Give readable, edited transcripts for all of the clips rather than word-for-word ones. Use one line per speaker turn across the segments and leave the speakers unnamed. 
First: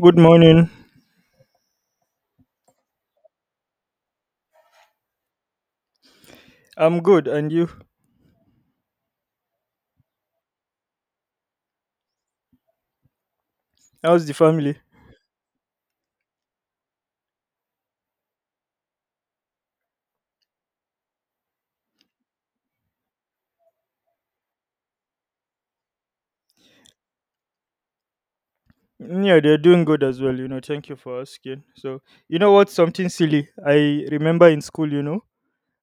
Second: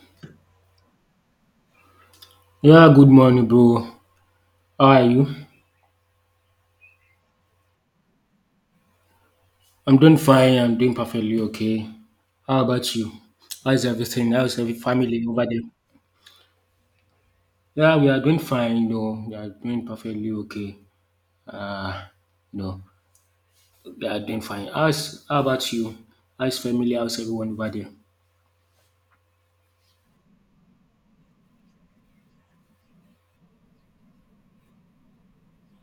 Good morning.
Yeah, good morning, bro. How are you?
I'm good, and you?
I'm doing fine. I'm doing perfectly okay. How about you? How's
How's
everything?
the
How's every
family?
family over there? Yeah, we are doing fine. You know, we are doing perfectly okay. Uh, no, we are doing fine. How about you? How's family? How's everyone over there?
Yeah, they're doing good as well. Thank you for asking. So, you know what? Something silly. I remember in school,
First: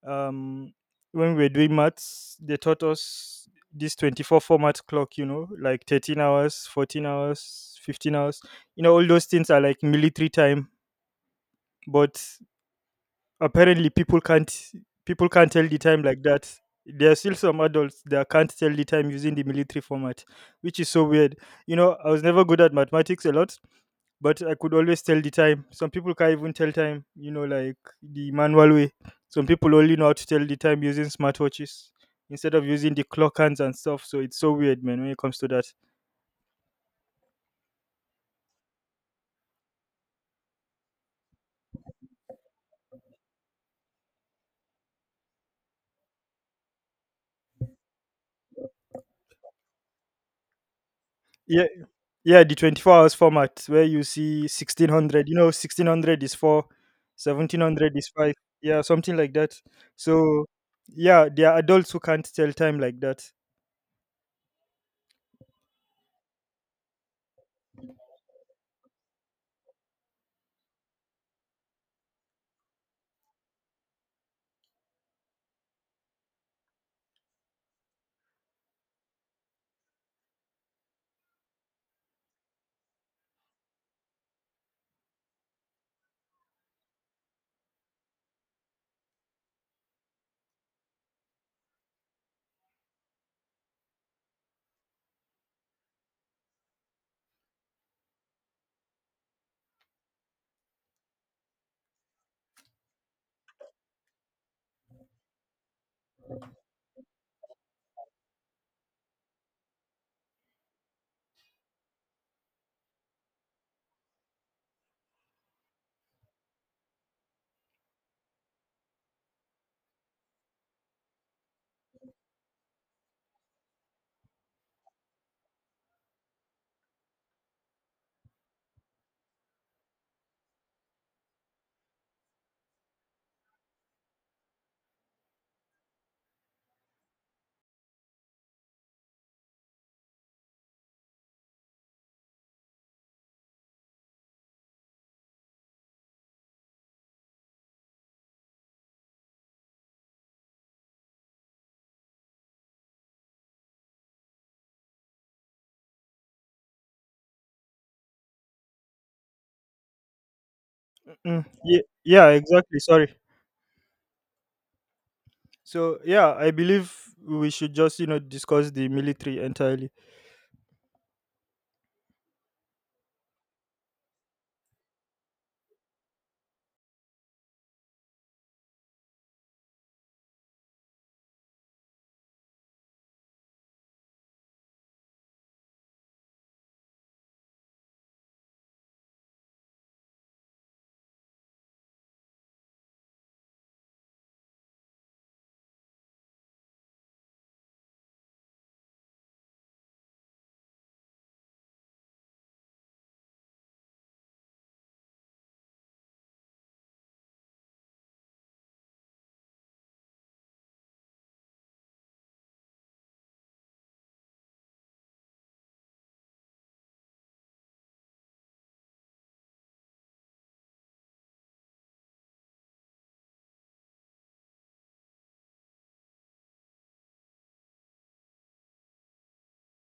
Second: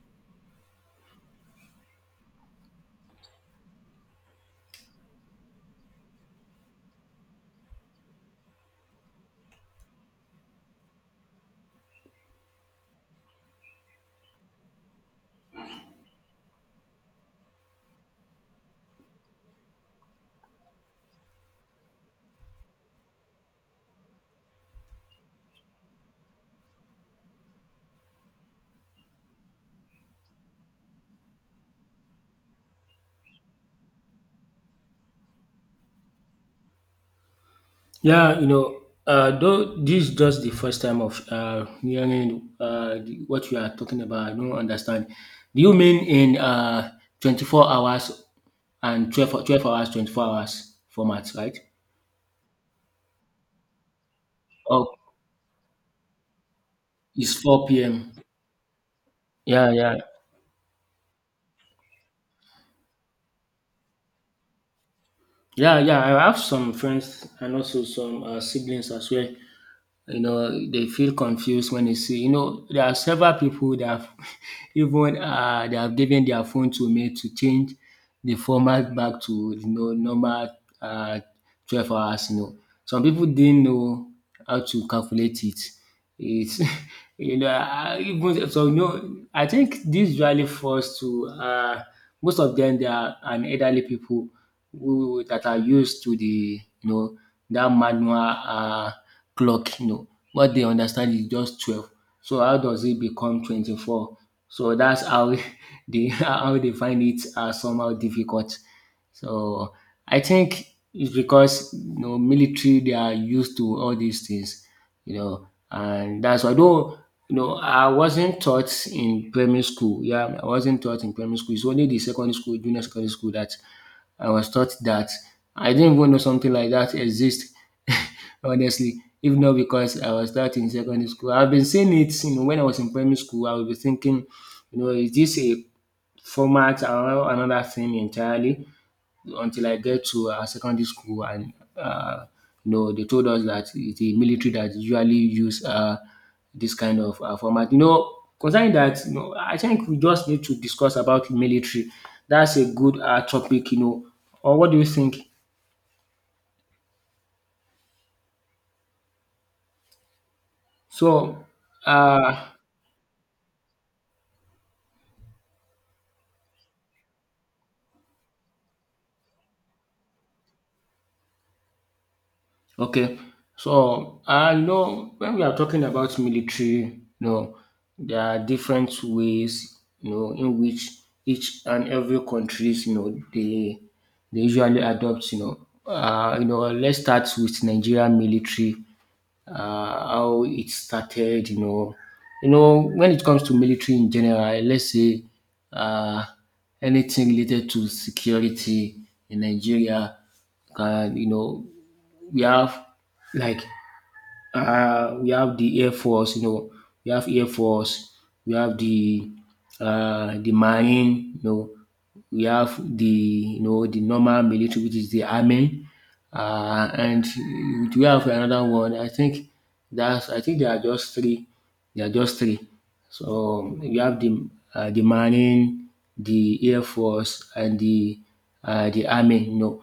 um, when we were doing maths, they taught us this 24 format clock, like 13 hours, 14 hours, 15 hours. All those things are like military time, but apparently people can't tell the time like that. There are still some adults that can't tell the time using the military format, which is so weird. I was never good at mathematics a lot, but I could always tell the time. Some people can't even tell time, like the manual way. Some people only know how to tell the time using smartwatches instead of using the clock hands and stuff. So it's so weird, man, when it comes to that.
Yeah, you know, though this is just the first time of hearing what you are talking about. I don't understand. Do you mean in 24 hours and 12 hours, 24 hours format, right?
Yeah, yeah, the 24 hours format where you see
Oh,
1600. 1600 is 4,
it's
seventeen
4
hundred is
p.m.
5. Yeah, something like that.
Yeah, yeah.
So, yeah, there are adults who can't tell time like that.
Yeah, yeah. I have some friends and also some siblings as well, you know, they feel confused when they see, you know, there are several people that have even they have given their phone to me to change the format back to, you know, normal, uh, 12 hours. You know, some people didn't know how to calculate it. It's even so, you know, I think this usually falls to most of them. They are an elderly people who that are used to the, you know, that manual clock, you know. What they understand is just 12. So how does it become 24? So that's how they find it somehow difficult. So I think it's because, you know, military, they are used to all these things, you know, and that's why, though, you know, I wasn't taught in primary school. Yeah, I wasn't taught in primary school. It's only the secondary school, junior secondary school, that I was taught that. I didn't even know something like that exists. Honestly, if not because I was taught in secondary school. I've been seeing it, you know, when I was in primary school, I would be thinking, you know, is this a format or another thing entirely? Until I get to secondary school and, you know, they told us that it's the military that usually use this kind of format. You know, concerning that, you know, I think we just need to discuss about military. That's a good topic, you know. Or what do you think?
Mm,
So,
yeah, yeah,
uh,
exactly. Sorry. So, yeah, I believe we should just, discuss the military entirely.
okay. So, I know, when we are talking about military, you know, there are different ways, you know, in which each and every countries, you know, they usually adopt, you know, let's start with Nigeria military, uh, how it started, you know, when it comes to military in general, let's say, uh, anything related to security in Nigeria, can, you know, we have like, we have the Air Force, you know, we have Air Force, we have the Marine, you know, we have the, you know, the normal military, which is the army. Uh, and we have another one. I think that's I think there are just three. There are just three. So you have the Marine, the Air Force, and the army, you know.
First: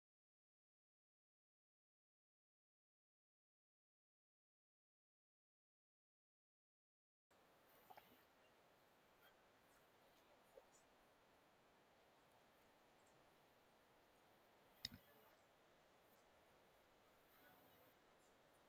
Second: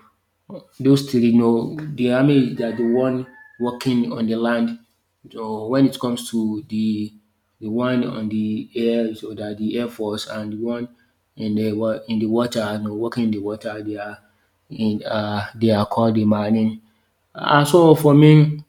Those three, you know, the army, they are the one working on the land. So when it comes to the one on the air, so that the air force, and the one in the water, you know, working in the water, they are in, they are called the marine. And so for me,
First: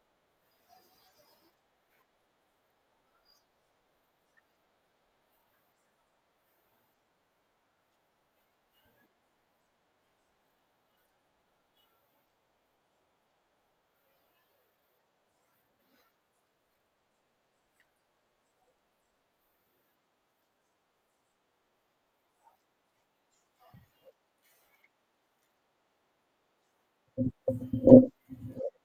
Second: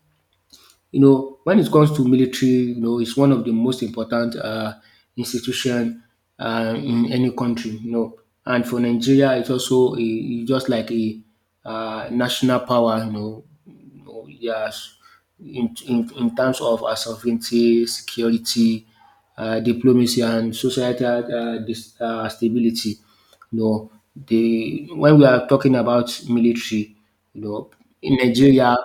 you know, when it comes to military, you know, it's one of the most important institution in any country, you know. And for Nigeria, it's also a, just like a, national power, you know, yes, in terms of our sovereignty, security, diplomacy, and societal stability, you know, they, when we are talking about military, you know, in Nigeria,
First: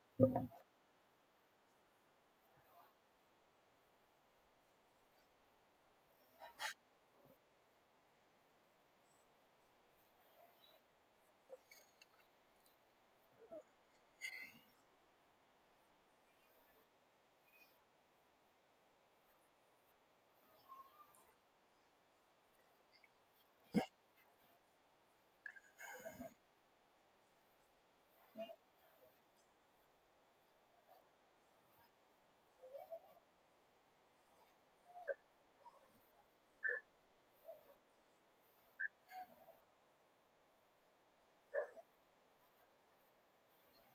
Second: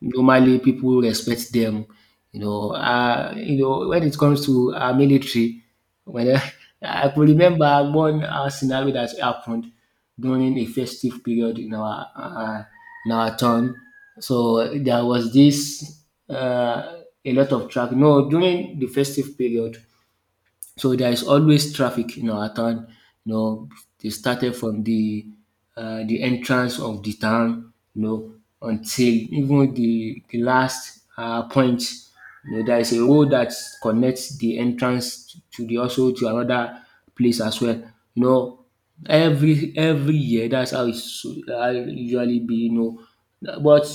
normally people respect them. You know, when it comes to our military, when I, I could remember one scenario that happened during a festive period in our town. So there was this uh, a lot of traffic. No, during the festive period, so there is always traffic in our town. You know, they started from the entrance of the town, you know, until even the last point. You know, there is a road that connects the entrance to the also to another place as well. You know, every year that's how it's usually be. You know, but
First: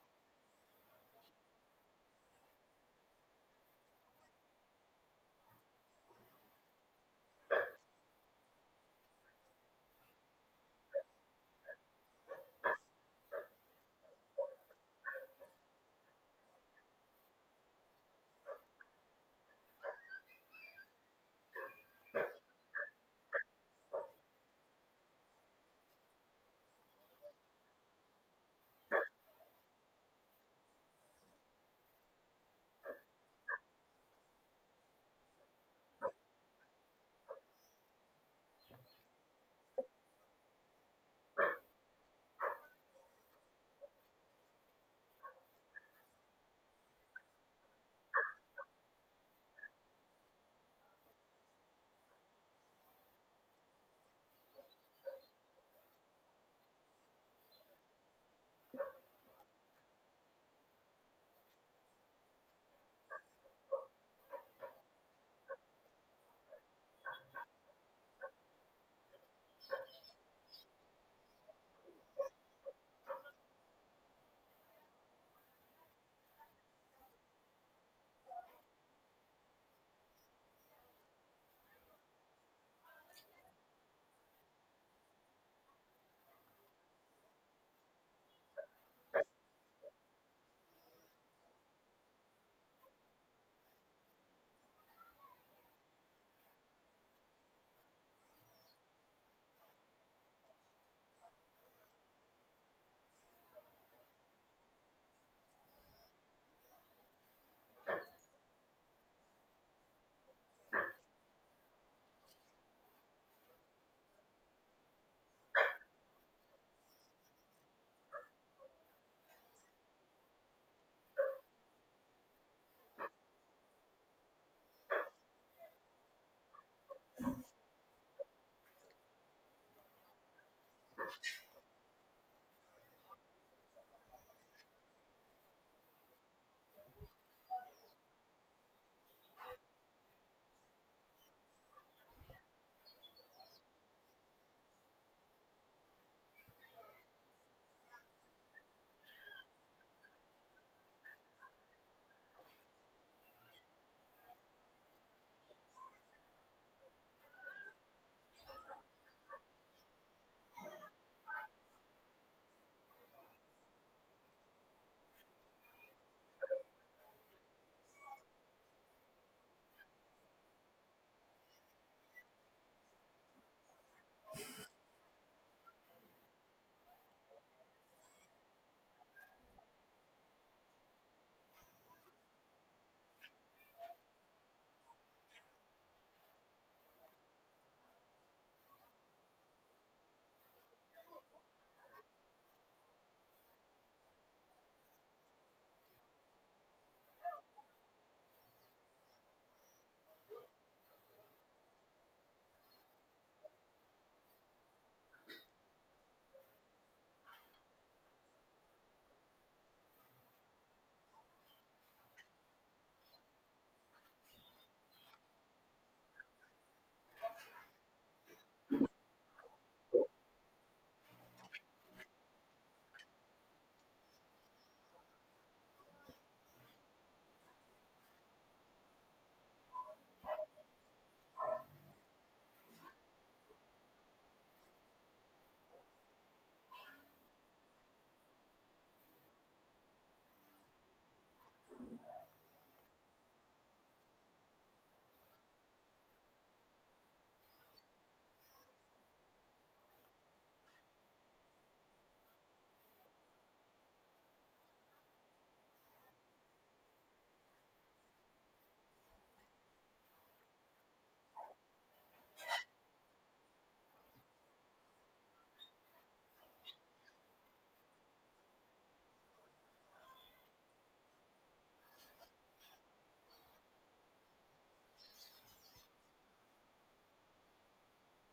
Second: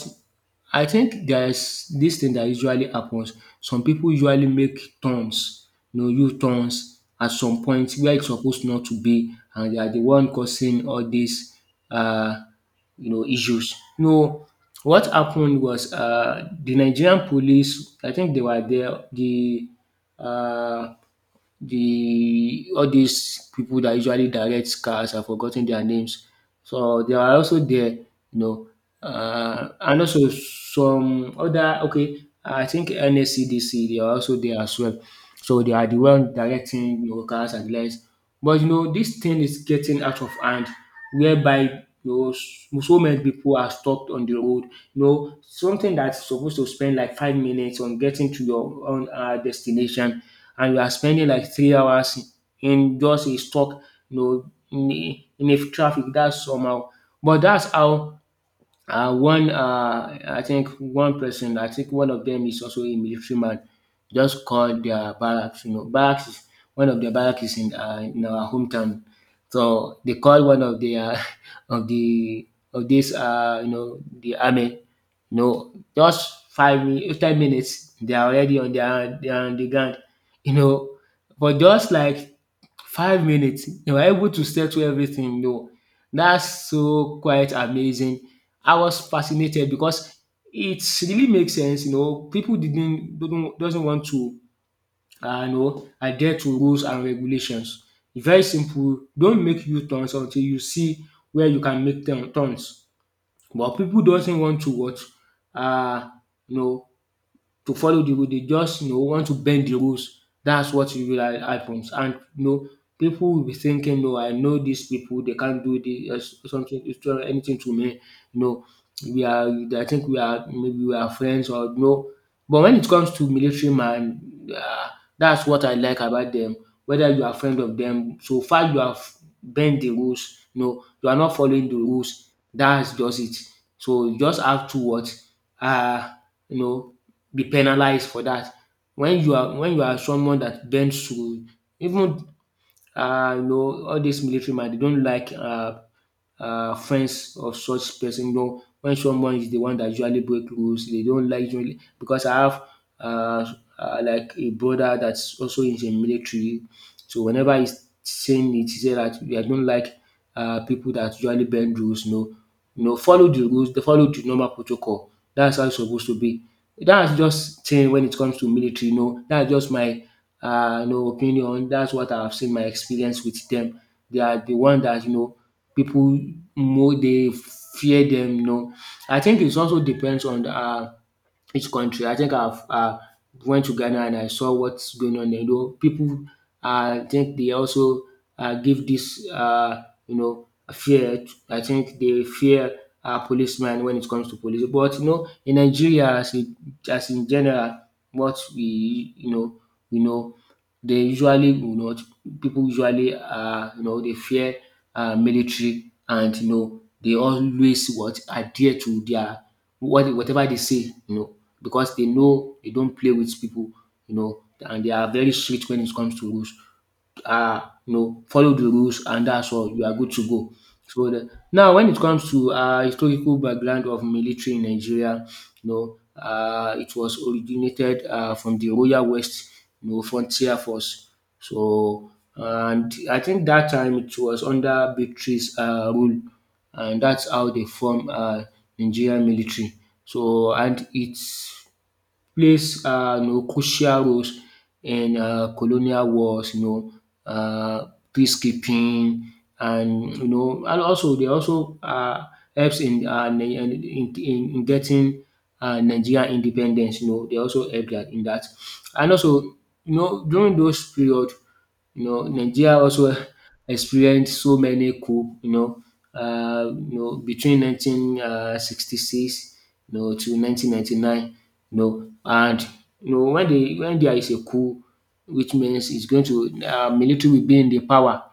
I think there's this thing that usually happens. Some people usually make turns, you know, U-turns at some point where it's supposed not to be, and they are the one causing all these, uh, you know, issues. No, what happened was the Nigerian police. I think they were there. Uh, the all these people that usually direct cars, I've forgotten their names. So they are also there, you know. And also some other, okay, I think NACDC. They are also there as well. So they are the one directing, you know, cars and lights. But you know, this thing is getting out of hand, whereby, you know, so many people are stuck on the road. You know, something that's supposed to spend like 5 minutes on getting to your own destination, and you are spending like 3 hours in just a stuck, you know, in a traffic. That's somehow. But that's how, I think one person, I think one of them is also a military man, just called their barracks. You know, barracks is one of the barracks is in our hometown, so they called one of the of the of this, you know, the army. You know, just 5 minutes, 10 minutes, they are already on their, they are on the ground. You know, but just like 5 minutes, they were able to settle everything. You know, that's so quite amazing. I was fascinated because it really makes sense, you know. People didn't don't doesn't want to, you know, adhere to rules and regulations. It's very simple. Don't make U turns until you see where you can make turns. But people doesn't want to what, uh you know, to follow the rule. They just, you know, want to bend the rules. That's what usually happens. And you know, people will be thinking, no, I know these people. They can't do this, something, it's not anything to me. You know, we are. I think we are, maybe we are friends or no. But when it comes to military man, uh, that's what I like about them. Whether you are friend of them, so far you have bend the rules. No, you are not following the rules. That's just it. So you just have to what, uh, you know, be penalized for that. When you are someone that bends rule, even, you know, all these military man, they don't like, friends of such person. You know, when someone is the one that usually break rules, they don't like usually, because I have, uh, like a brother that's also in the military. So whenever he's saying it, he say that I don't like, people that usually bend rules. You know, follow the rules. They follow the normal protocol. That's how it's supposed to be. That's just thing when it comes to military. You know, that's just my, you know, opinion. That's what I've seen, my experience with them. They are the one that, you know, people, more they fear them. You know, I think it also depends on the. Each country. I think I've, went to Ghana and I saw what's going on there. You know, people, I think they also, give this, you know, fear. I think they fear, policemen when it comes to police. But you know, in Nigeria, as in general, what we you know, they usually, you know, people usually, you know, they fear, military, and you know they always what adhere to their, whatever they say, you know, because they know they don't play with people, you know, and they are very strict when it comes to rules. You know, follow the rules, and that's all. You are good to go. So the, now, when it comes to historical background of military in Nigeria, you know, it was originated from the Royal West, you know, Frontier Force. So, and I think that time it was under Victory's rule, and that's how they form Nigerian military. So and it plays, you know, crucial roles in colonial wars, you know, uh, peacekeeping, and you know, and also they also, helps in, in getting Nigerian independence. They also help that in that, and also during those period. Nigeria also experienced so many coup, between 1966 to 1999. And when there is a coup, which means it's going to military will be in the power,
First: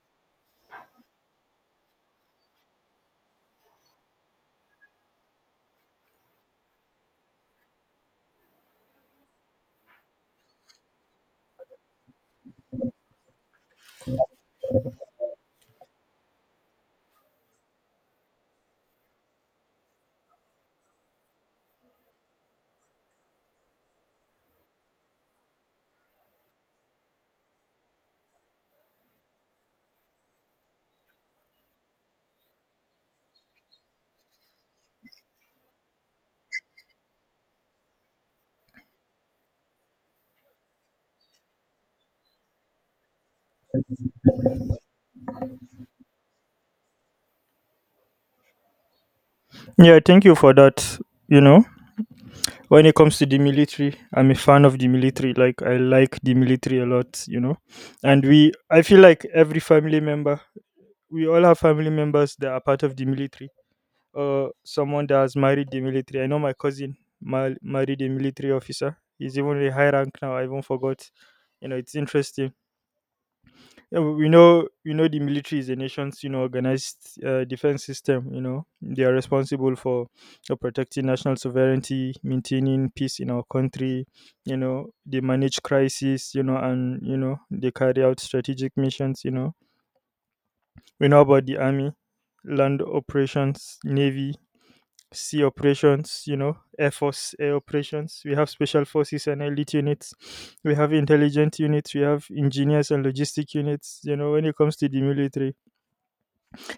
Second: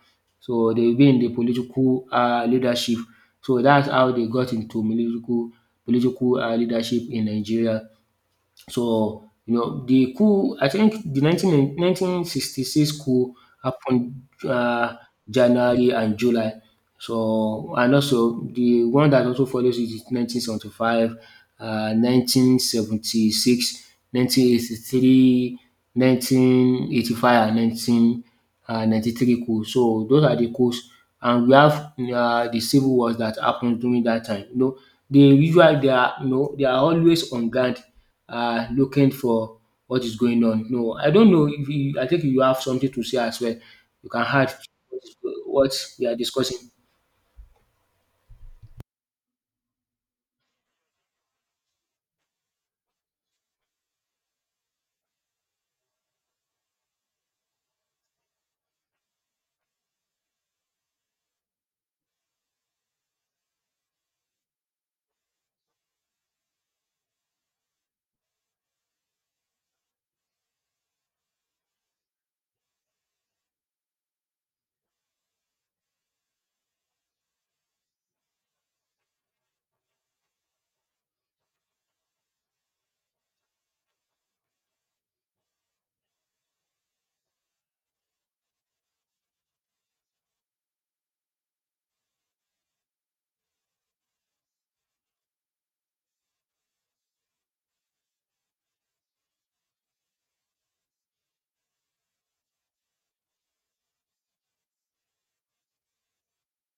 so they will be in the political leadership. So that's how they got into political leadership in Nigeria. So, the coup, I think the nineteen sixty six coup happened January and July. So, and also the one that also follows it is 1975, 1976, and 1993 coup. So, those are the coups. And we have the civil wars that happened during that time. They usually they are always on guard, looking for what is going on. No, I don't know if you, I think you have something to say as well. You can add what we are discussing.
Yeah, thank you for that, you know. When it comes to the military, I'm a fan of the military. Like, I like the military a lot, And we I feel like every family member, we all have family members that are part of the military. Someone that has married the military. I know my cousin married a military officer. He's even a high rank now, I even forgot. It's interesting. Yeah, we know the military is the nation's organized defense system. You know they are responsible for protecting national sovereignty, maintaining peace in our country. You know they manage crises. You know, and you know they carry out strategic missions. You know we know about the army, land operations, navy, sea operations, air force air operations. We have special forces and elite units. We have intelligent units. We have engineers and logistic units. You know, when it comes to the military,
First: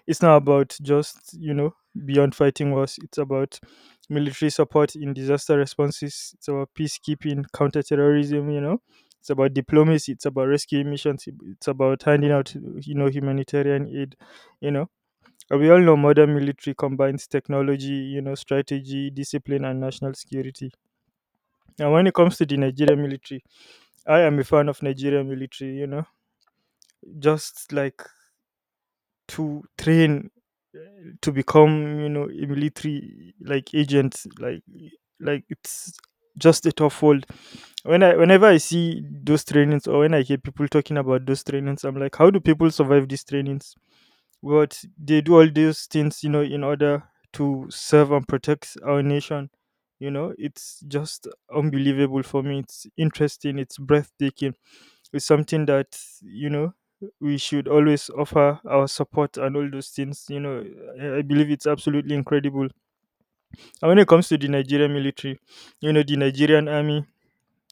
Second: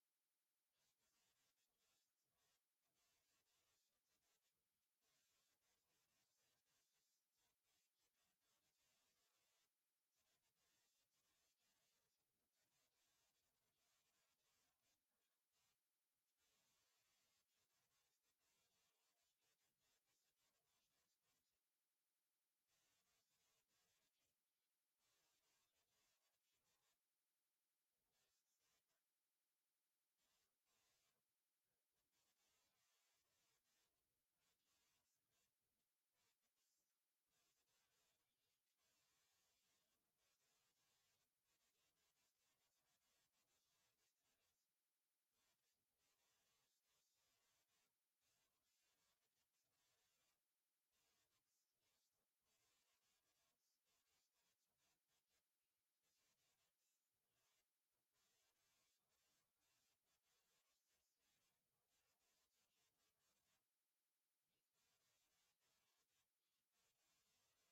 it's not about just beyond fighting wars. It's about military support in disaster responses. It's about peacekeeping, counterterrorism. You know. It's about diplomacy. It's about rescue missions. It's about handing out, humanitarian aid. You know, and we all know modern military combines technology, strategy, discipline, and national security. And when it comes to the Nigerian military, I am a fan of Nigerian military. You know, just like to train uh, to become, a military like agent, like it's just a tough world. Whenever I see those trainings or when I hear people talking about those trainings, I'm like, how do people survive these trainings? But they do all these things, in order to serve and protect our nation. It's just unbelievable for me. It's interesting. It's breathtaking. It's something that, you know, we should always offer our support and all those things. You know, I believe it's absolutely incredible. And when it comes to the Nigerian military, the Nigerian army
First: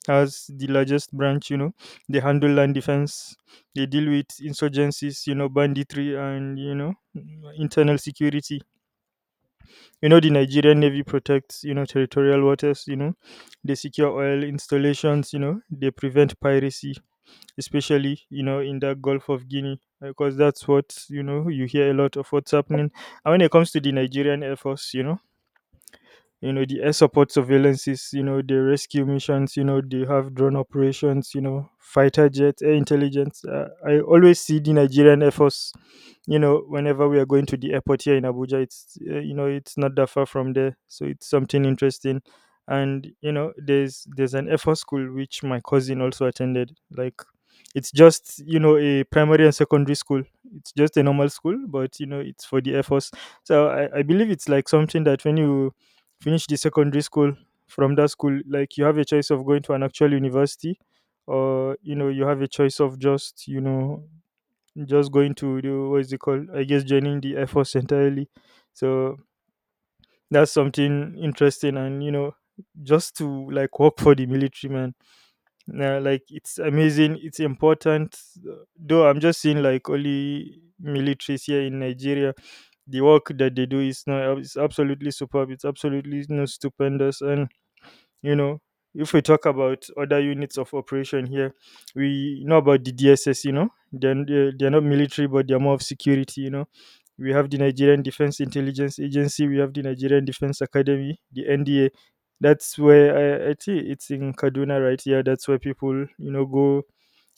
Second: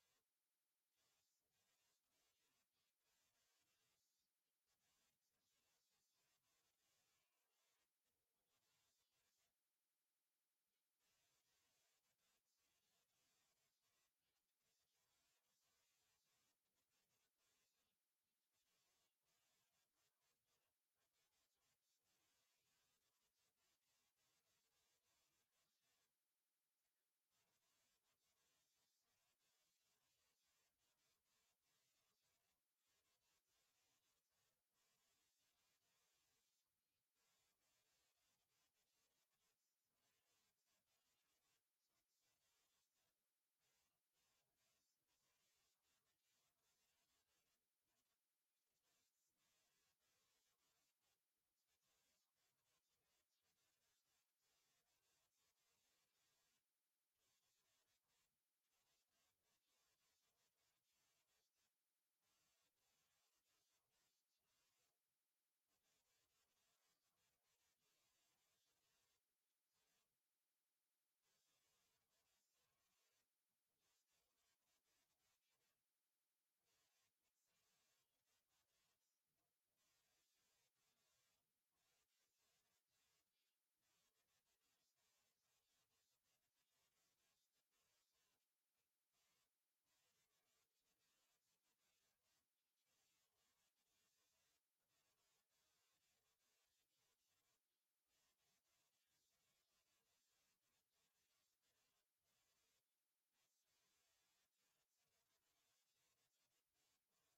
as the largest branch, They handle land defense, they deal with insurgencies, banditry and, internal security. You know, the Nigerian Navy protects, territorial waters, they secure oil installations, they prevent piracy, especially, in the Gulf of Guinea, because that's what, you hear a lot of what's happening. And when it comes to the Nigerian Air Force, the air support surveillances, the rescue missions, they have drone operations, fighter jets, air intelligence. I always see the Nigerian Air Force whenever we are going to the airport here in Abuja. It's it's not that far from there, so it's something interesting. And there's an F4 school which my cousin also attended. Like, it's just a primary and secondary school. It's just a normal school, but it's for the air force. So I believe it's like something that when you finish the secondary school from that school, like, you have a choice of going to an actual university. Or you have a choice of just just going to do, what is it called? I guess joining the Air Force entirely. So that's something interesting, and just to like work for the military man, like, it's amazing, it's important. Though I'm just seeing like only militaries here in Nigeria, the work that they do is no, it's absolutely superb, it's absolutely no stupendous. And you know, if we talk about other units of operation here, we know about the DSS, they're not military, but they're more of security, We have the Nigerian Defense Intelligence Agency, we have the Nigerian Defense Academy, the NDA. That's where I think it's in Kaduna right here. That's where people, go,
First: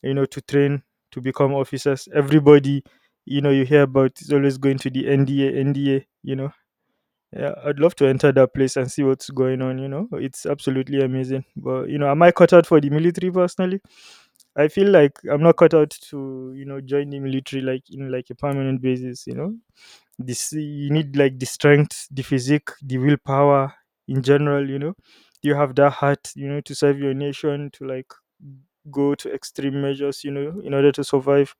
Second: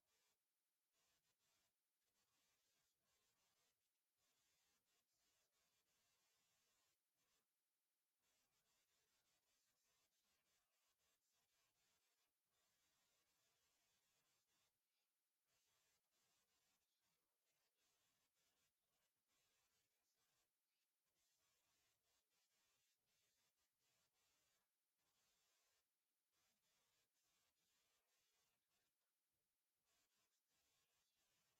to train to become officers. Everybody, you hear about is always going to the NDA, NDA, yeah, I'd love to enter that place and see what's going on, It's absolutely amazing. But, am I cut out for the military personally? I feel like I'm not cut out to, join the military like in like a permanent basis, This, you need like the strength, the physique, the willpower in general, you know. You have that heart, to serve your nation, to like go to extreme measures, in order to survive.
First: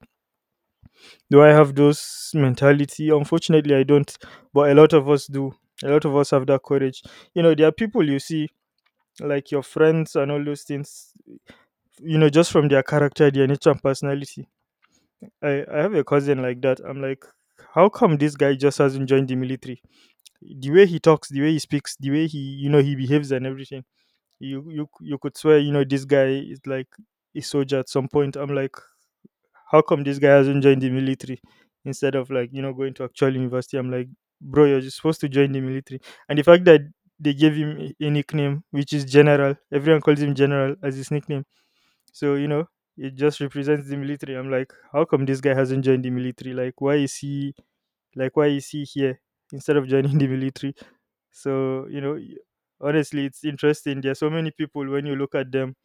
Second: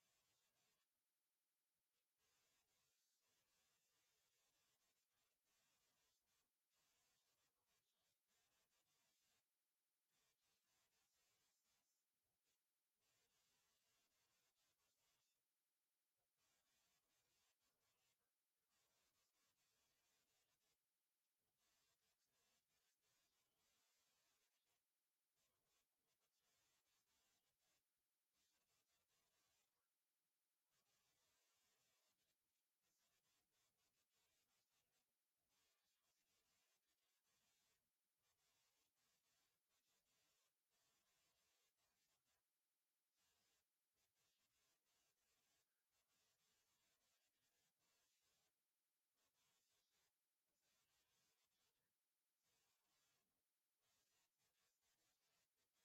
Do I have those mentality? Unfortunately, I don't, but a lot of us do. A lot of us have that courage. You know, there are people you see, like your friends and all those things, just from their character, their nature and personality. I have a cousin like that. I'm like, how come this guy just hasn't joined the military? The way he talks, the way he speaks, the way he, he behaves and everything. You could swear, this guy is like a soldier at some point. I'm like, how come this guy hasn't joined the military instead of like going to actual university. I'm like, bro, you're just supposed to join the military. And the fact that they gave him a nickname, which is General. Everyone calls him General as his nickname. So it just represents the military. I'm like, how come this guy hasn't joined the military? Like why is he here, instead of joining the military. So honestly, it's interesting. There are so many people when you look at them,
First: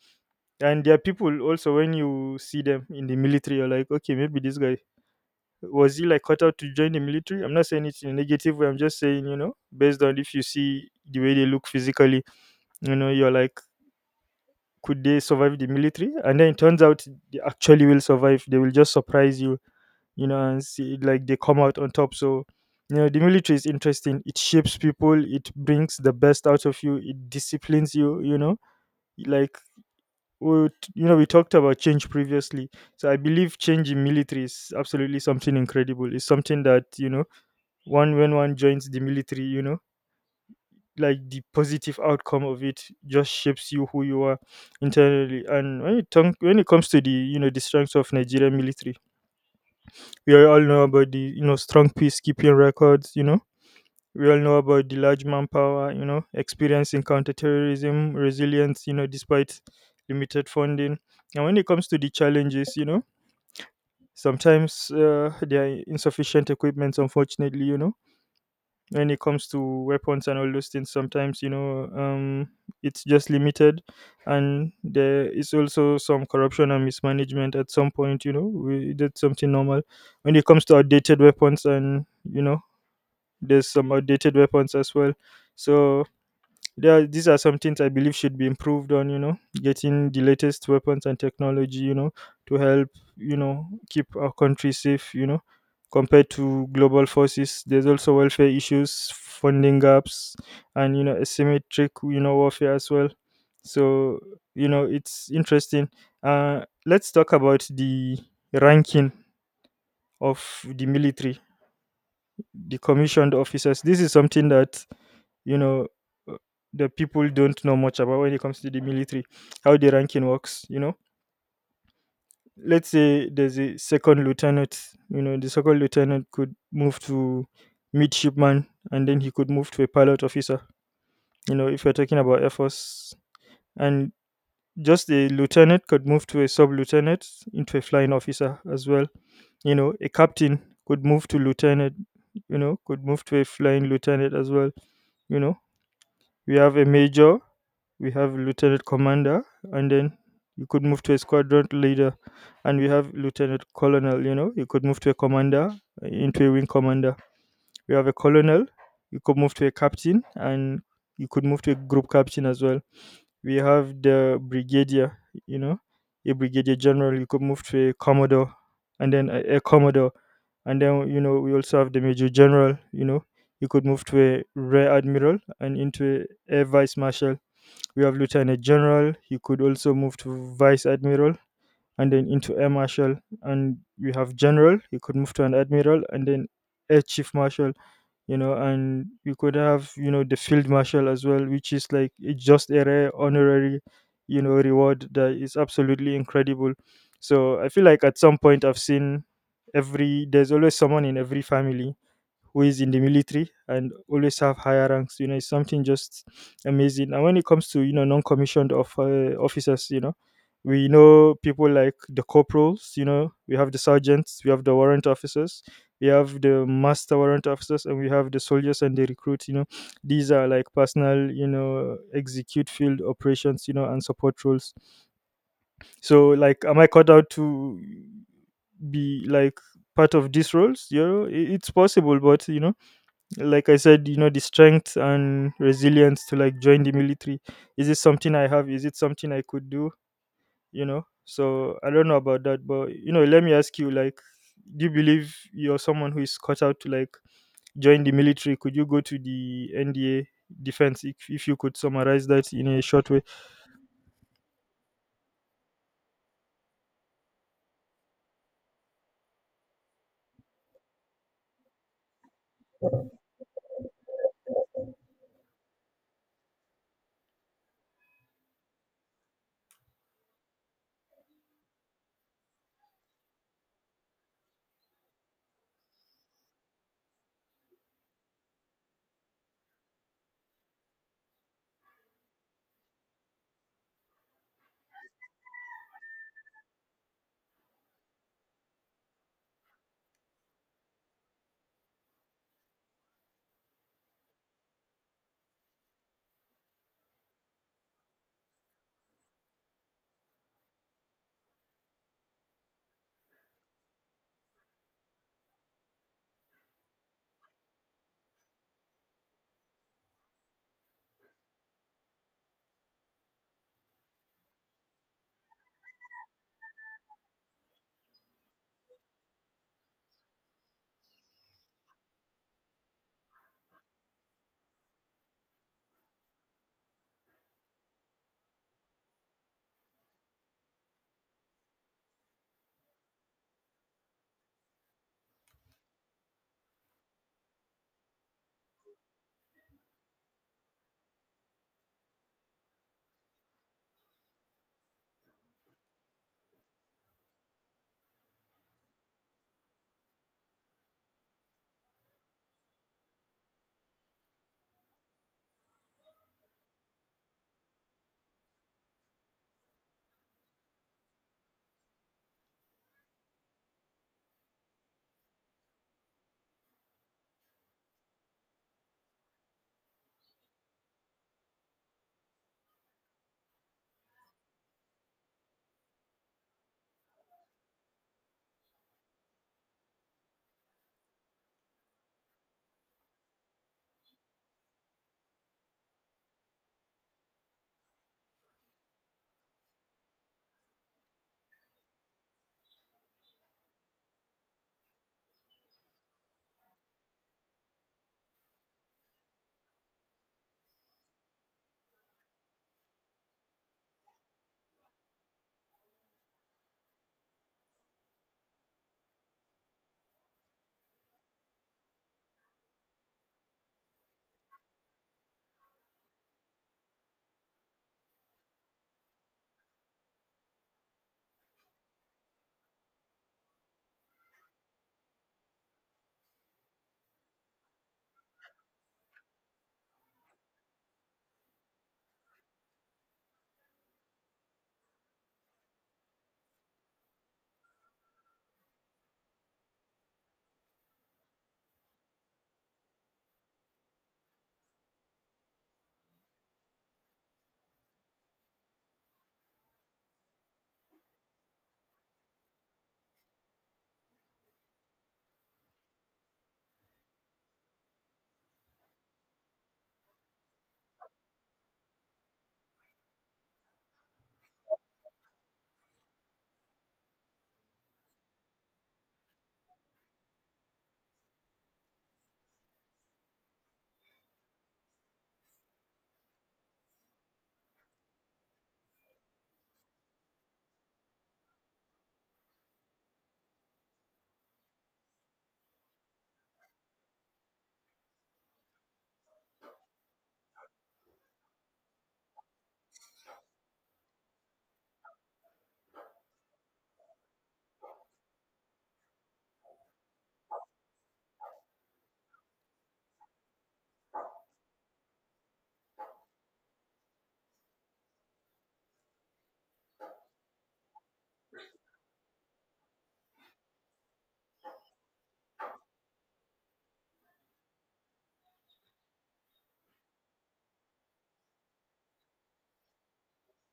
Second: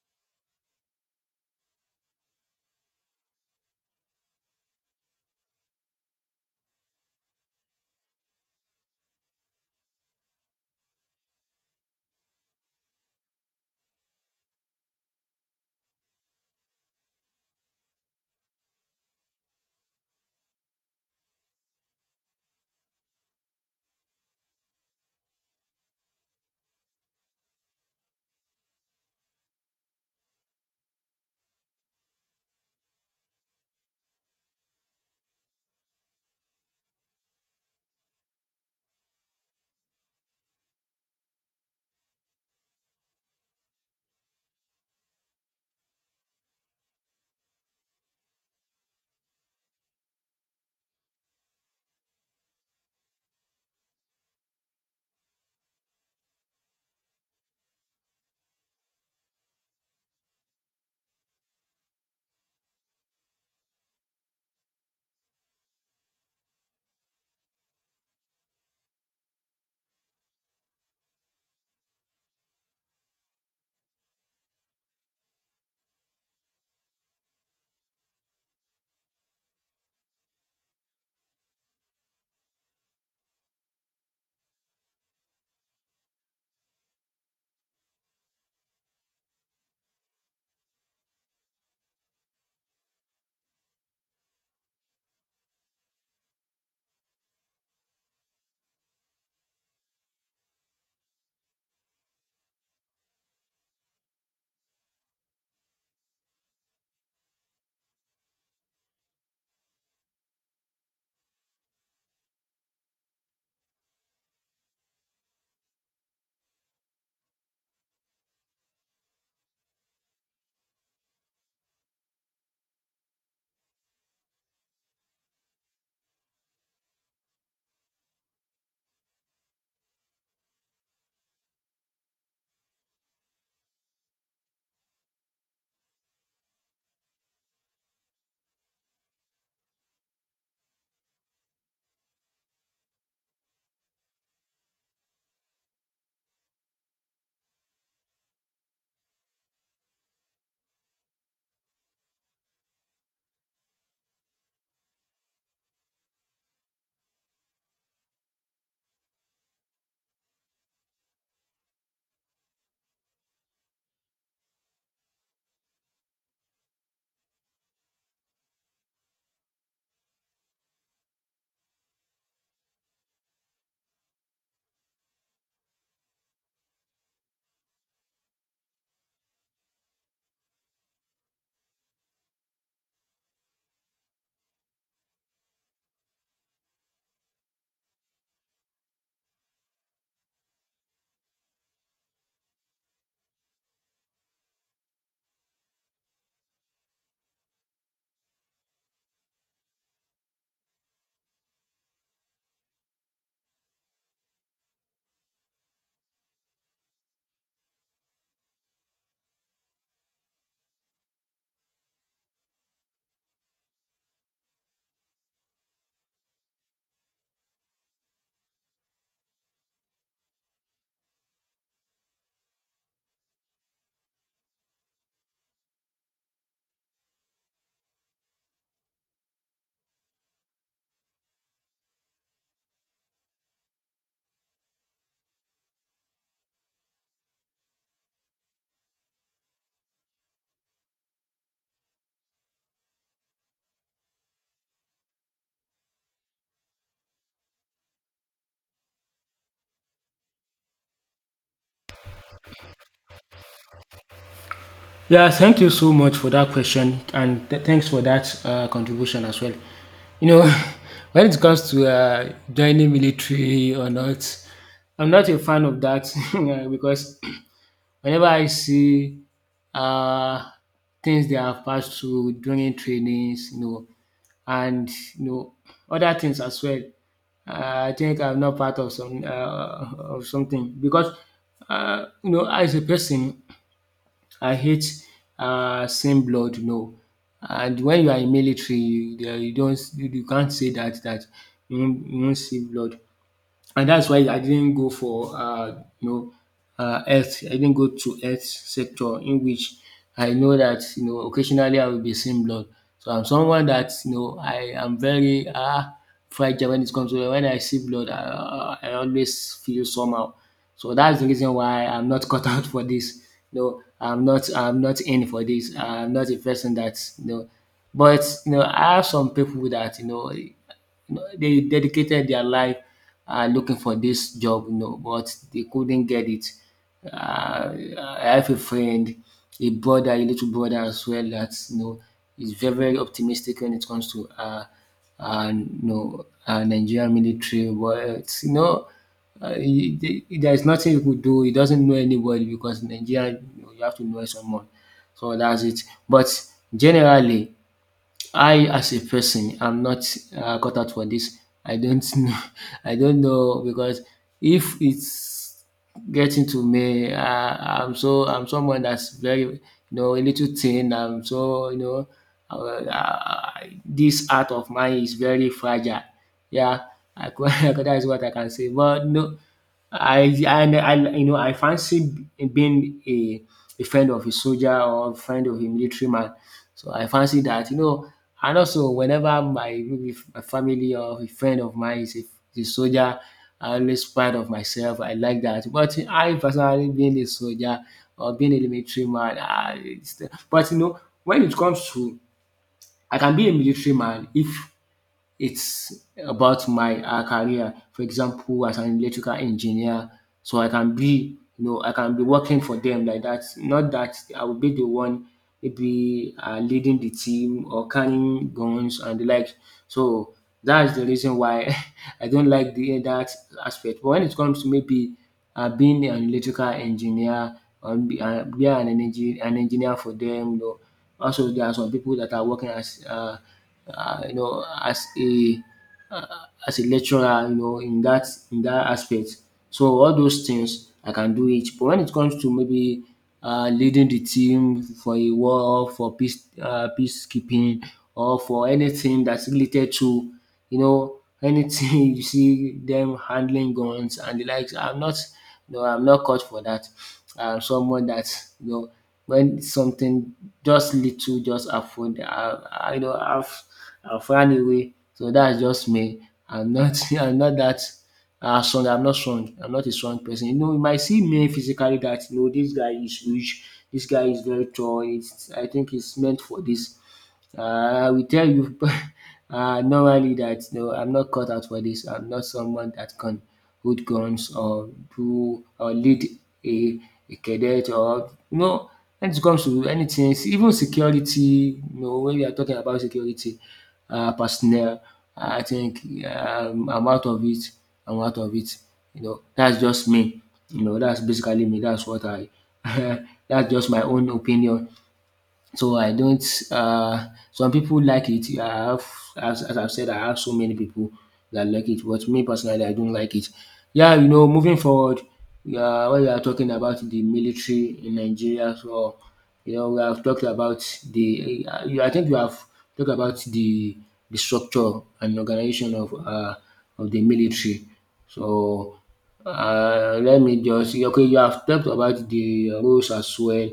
and there are people also when you see them in the military, you're like, okay, maybe this guy, was he like cut out to join the military? I'm not saying it's in a negative way. I'm just saying, based on if you see the way they look physically, you're like, could they survive the military? And then it turns out they actually will survive. They will just surprise you, and see like they come out on top. So, the military is interesting. It shapes people. It brings the best out of you. It disciplines you. You know, like we, we talked about change previously. So I believe change in military is absolutely something incredible. It's something that one when one joins the military like the positive outcome of it just shapes you who you are internally. And when it comes to the the strengths of Nigerian military, we all know about the strong peacekeeping records. We all know about the large manpower, experience in counterterrorism, resilience, despite limited funding. And when it comes to the challenges, sometimes, there are insufficient equipment, unfortunately, when it comes to weapons and all those things sometimes, it's just limited. And there is also some corruption and mismanagement at some point. You know, that's something normal. When it comes to outdated weapons and, you know there's some outdated weapons as well. So, these are some things I believe should be improved on. You know, getting the latest weapons and technology. You know, to help keep our country safe. You know, compared to global forces, there's also welfare issues, funding gaps, and asymmetric warfare as well. So it's interesting. Let's talk about the ranking of the military, the commissioned officers. This is something that you know uh, the people don't know much about when it comes to the military. How the ranking works, let's say there's a second lieutenant. The second lieutenant could move to midshipman, and then he could move to a pilot officer, if you're talking about air force. And just a lieutenant could move to a sub lieutenant, into a flying officer as well. A captain could move to lieutenant, could move to a flying lieutenant as well. You know we have a major, we have lieutenant commander, and then you could move to a squadron leader. And we have lieutenant colonel, you could move to a commander, into a wing commander. We have a colonel, you could move to a captain, and you could move to a group captain as well. We have the brigadier, you know a brigadier general, you could move to a commodore, and then a commodore. And then we also have the major general. You could move to a rear admiral, and into a vice marshal. We have lieutenant general. He could also move to vice admiral, and then into air marshal. And we have general. He could move to an admiral, and then air chief marshal. And we could have the field marshal as well, which is like it's just a rare honorary reward that is absolutely incredible. So I feel like at some point I've seen every there's always someone in every family who is in the military and always have higher ranks. It's something just amazing. And when it comes to non-commissioned of officers, we know people like the corporals. We have the sergeants, we have the warrant officers, we have the master warrant officers, and we have the soldiers and the recruits. These are like personal, execute field operations, and support roles. So, like, am I cut out to be like part of these roles? It's possible, but like I said, the strength and resilience to like join the military. Is it something I have? Is it something I could do? So I don't know about that. But let me ask you, like, do you believe you're someone who is cut out to like join the military? Could you go to the NDA defense? If you could summarize that in a short way.
Yeah, thank you so much for that question, and thanks for that contribution as well. You know, when it comes to joining military or not, I'm not a fan of that because whenever I see um things they have passed through during trainings, and you know other things as well. I think I'm not part of some of something because as a person, I hate seeing blood, and when you are in military, you don't, you can't say that you won't see blood. And that's why I didn't go for health. I didn't go to health sector in which I know that occasionally I will be seeing blood. So I'm someone that I am very fragile. When it comes to when I see blood, I always feel somehow. So that's the reason why I'm not cut out for this. No, I'm not in for this. I'm not a person that, but I have some people that they dedicated their life looking for this job, but they couldn't get it. I have a friend, a brother, a little brother as well, that is very very optimistic when it comes to Nigerian military. But there is nothing you could do. He doesn't know anybody because in Nigeria, you have to know someone. So that's it. But generally, I, as a person, I'm not cut out for this. I don't know. I don't know because if it's getting to me, I'm someone that's very, a little thin. I'm so you know uh, uh, this art of mine is very fragile. Yeah, that is what I can say. But no. I I I fancy being a friend of a soldier or a friend of a military man. So I fancy that. And also, whenever my maybe my family or a friend of mine is a soldier, I always proud of myself. I like that. But I personally being a soldier or being a military man, but when it comes to, I can be a military man if it's about my career. For example, as an electrical engineer, so I can be working for them like that. Not that I will be the one, maybe leading the team or carrying guns and the like. So that's the reason why I don't like the that aspect. But when it comes to, maybe being an electrical engineer, or be an engineer for them. Also, there are some people that are working as uh, you know, as a uh, as a lecturer, in that aspect. So all those things I can do it. But when it comes to, maybe leading the team for a war, for peacekeeping, or for anything that's related to, anything, you see them handling guns and the likes. I'm not, No, I'm not cut for that. I'm someone that, you know when something just little, just avoid. I you know I've run away. So that's just me. I'm not I'm not that strong. I'm not strong. I'm not a strong person. You might see me physically that, this guy is huge. This guy is very tall. I think it's meant for this. I will tell you normally that no, I'm not cut out for this. I'm not someone that can, who guns, or do, or lead a cadet, or when it comes to anything, even security. When we are talking about security personnel, I think I'm out of it. I'm out of it. That's just me. That's basically me. That's what I, that's just my own opinion. So I don't. Some people like it. I have, as, I've said, I have so many people that like it, but me personally, I don't like it. Yeah, moving forward. Yeah, when we are talking about the military in Nigeria, so we have talked about I think we have talked about the structure and organization of the military. So let me just, okay. You have talked about the rules as well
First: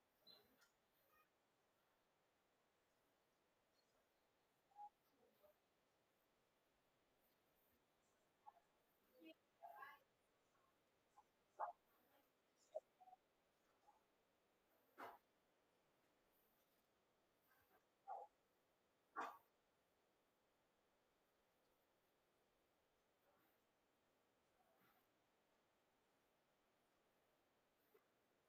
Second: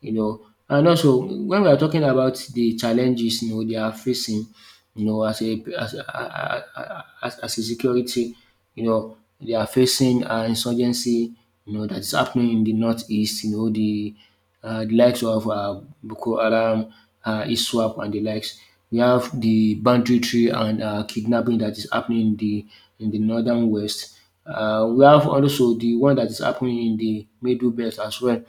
you know. And also, when we are talking about the challenges they are facing, as a security, they are facing insurgency, that is happening in the northeast, the likes of Boko Haram, ISWAP, and the likes. We have the banditry and kidnapping that is happening in the northern west. We have also the one that is happening in the middle belt as well,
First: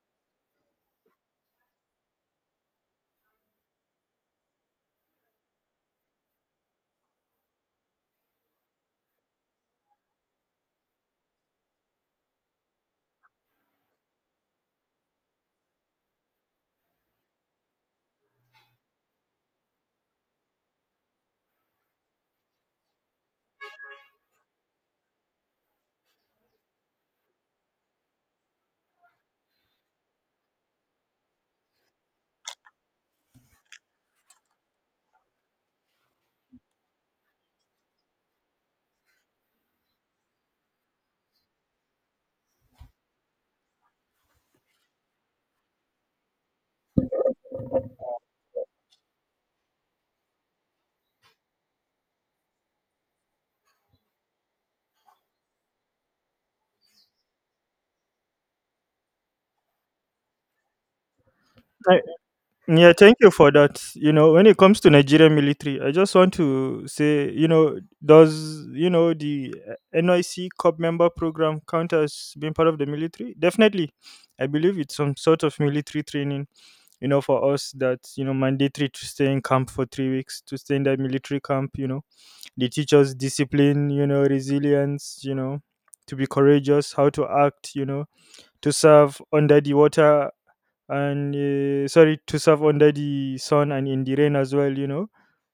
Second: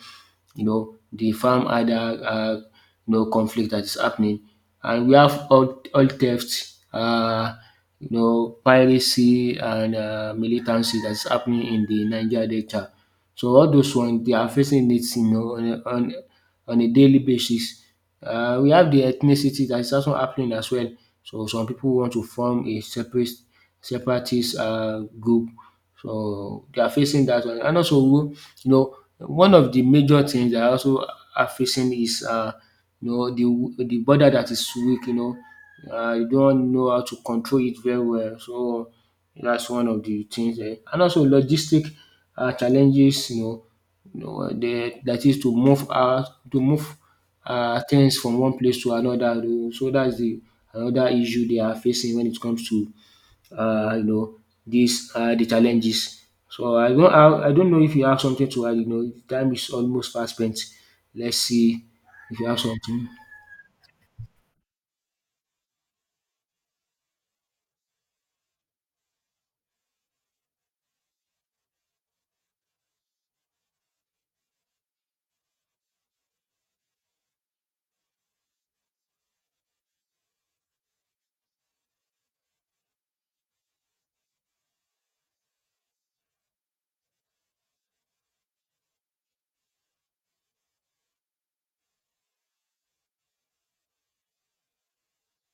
the farm had that conflict that is happening. And we have all theft, piracy, and militancy that's happening in the Niger Delta. So all those ones, they are facing it, on a daily basis. We have the ethnicity that is also happening as well. So some people want to form a separate separatist group. So they are facing that one. And also, one of the major things that I also are facing is the border that is weak. You don't know how to control it very well, so that's one of the things. And also, logistic challenges. The that is to move to move things from one place to another. So that's the another issue they are facing when it comes to you know, these are the challenges. So I don't know if you have something to add. Time is almost fast spent. Let's see
I,
if you have
Yeah,
something.
thank you for that. When it comes to Nigerian military, I just want to say, does the NIC Corps member program count as being part of the military? Definitely, I believe it's some sort of military training. For us, that's mandatory to stay in camp for 3 weeks to stay in that military camp. They teach us discipline. Resilience. To be courageous, how to act. To serve under the water and sorry, to serve under the sun and in the rain as well. you know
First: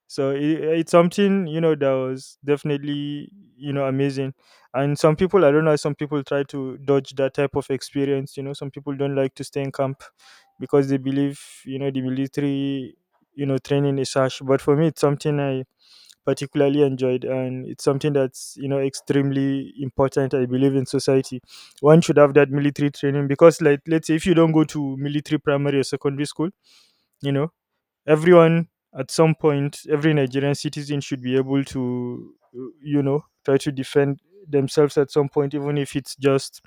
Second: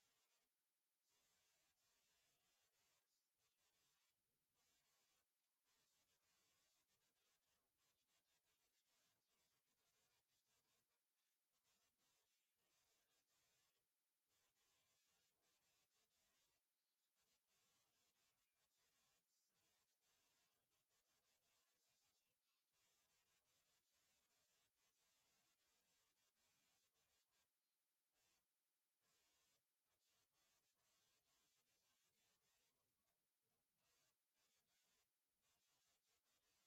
so it's something that was definitely amazing. And some people, I don't know, some people try to dodge that type of experience. Some people don't like to stay in camp because they believe the military training is harsh. But for me, it's something I particularly enjoyed, and it's something that's extremely important. I believe in society, one should have that military training. Because like, let's say if you don't go to military primary or secondary school, you know everyone at some point, every Nigerian citizen, should be able to try to defend themselves at some point, even if it's just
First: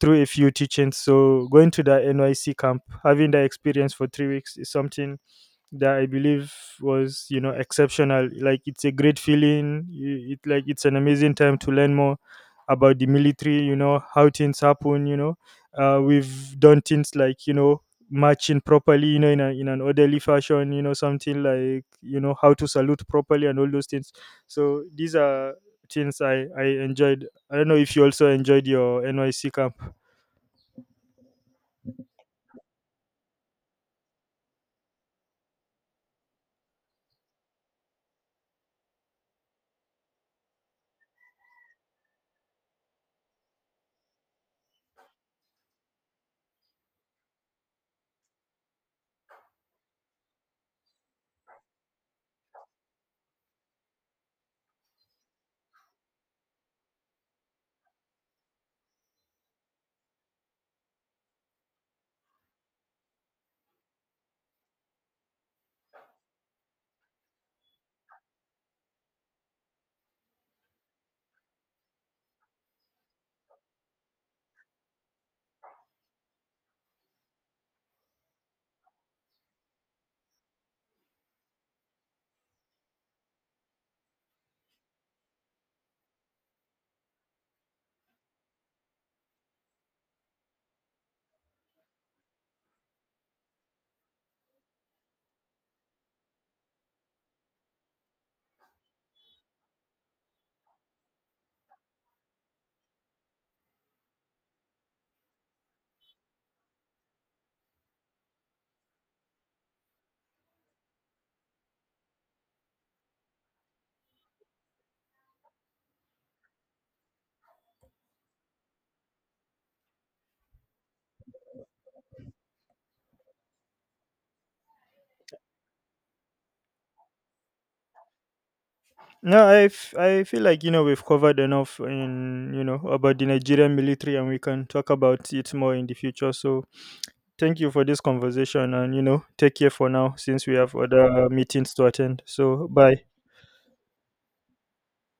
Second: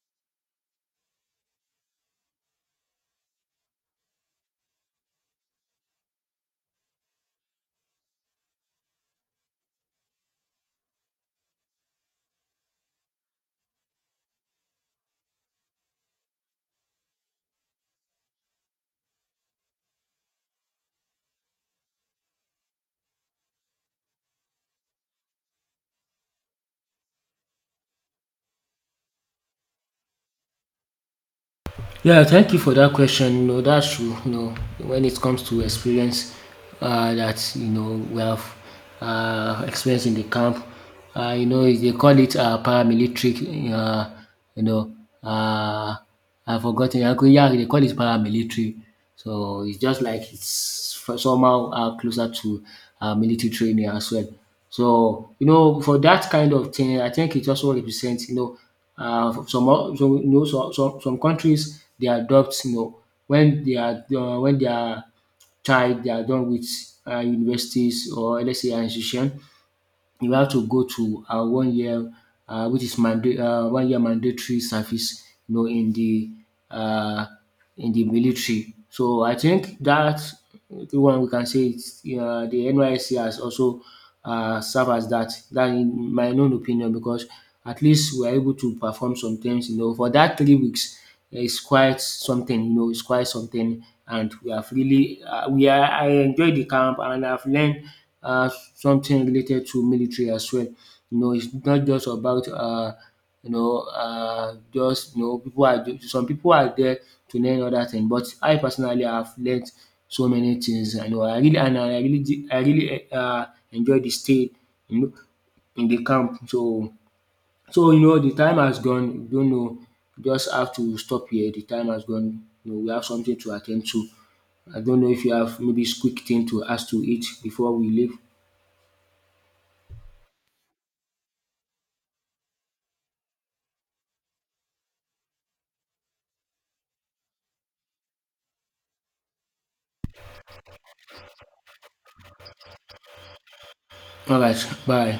through a few teachings. So going to the NYC camp, having that experience for 3 weeks, is something that I believe was exceptional. Like it's a great feeling. It, like, it's an amazing time to learn more about the military. You know how things happen. We've done things like marching properly. In an orderly fashion. Something like how to salute properly and all those things. So these are things I enjoyed. I don't know if you also enjoyed your NYC camp.
Yeah, thank you for that question. No, that's true. When it comes to experience that we have experienced in the camp, they call it paramilitary. You know, uh, I've forgotten. Yeah, they call it paramilitary. So it's just like it's somehow closer to military training as well. So for that kind of thing, I think it also represents some countries they adopt, when their when they are, child they are done with universities, or let's say an institution, you have to go to one year, which is one year mandatory service, in the, uh, in the military. So I think that the one we can say the NYSC has also serve as that. That, in my own opinion, because at least we are able to perform some things, for that 3 weeks. Yeah, it's quite something, it's quite something. And we have really, we are, I enjoyed the camp, and I've learned something related to military as well. It's not just about, just, some people are there to learn other things. But I personally have learned so many things. I know I really, and I really, did- I really enjoyed the stay, you know, in the camp. So, the time has gone. We don't know. We just have to stop here. The time has gone. We have something to attend to. I don't know if you have maybe quick thing to us to eat before we leave.
No, I feel like we've covered enough in you know about the Nigerian military, and we can talk about it more in the future. So thank you for this conversation, and take care for now, since we have other meetings to attend. So bye.
All right, bye.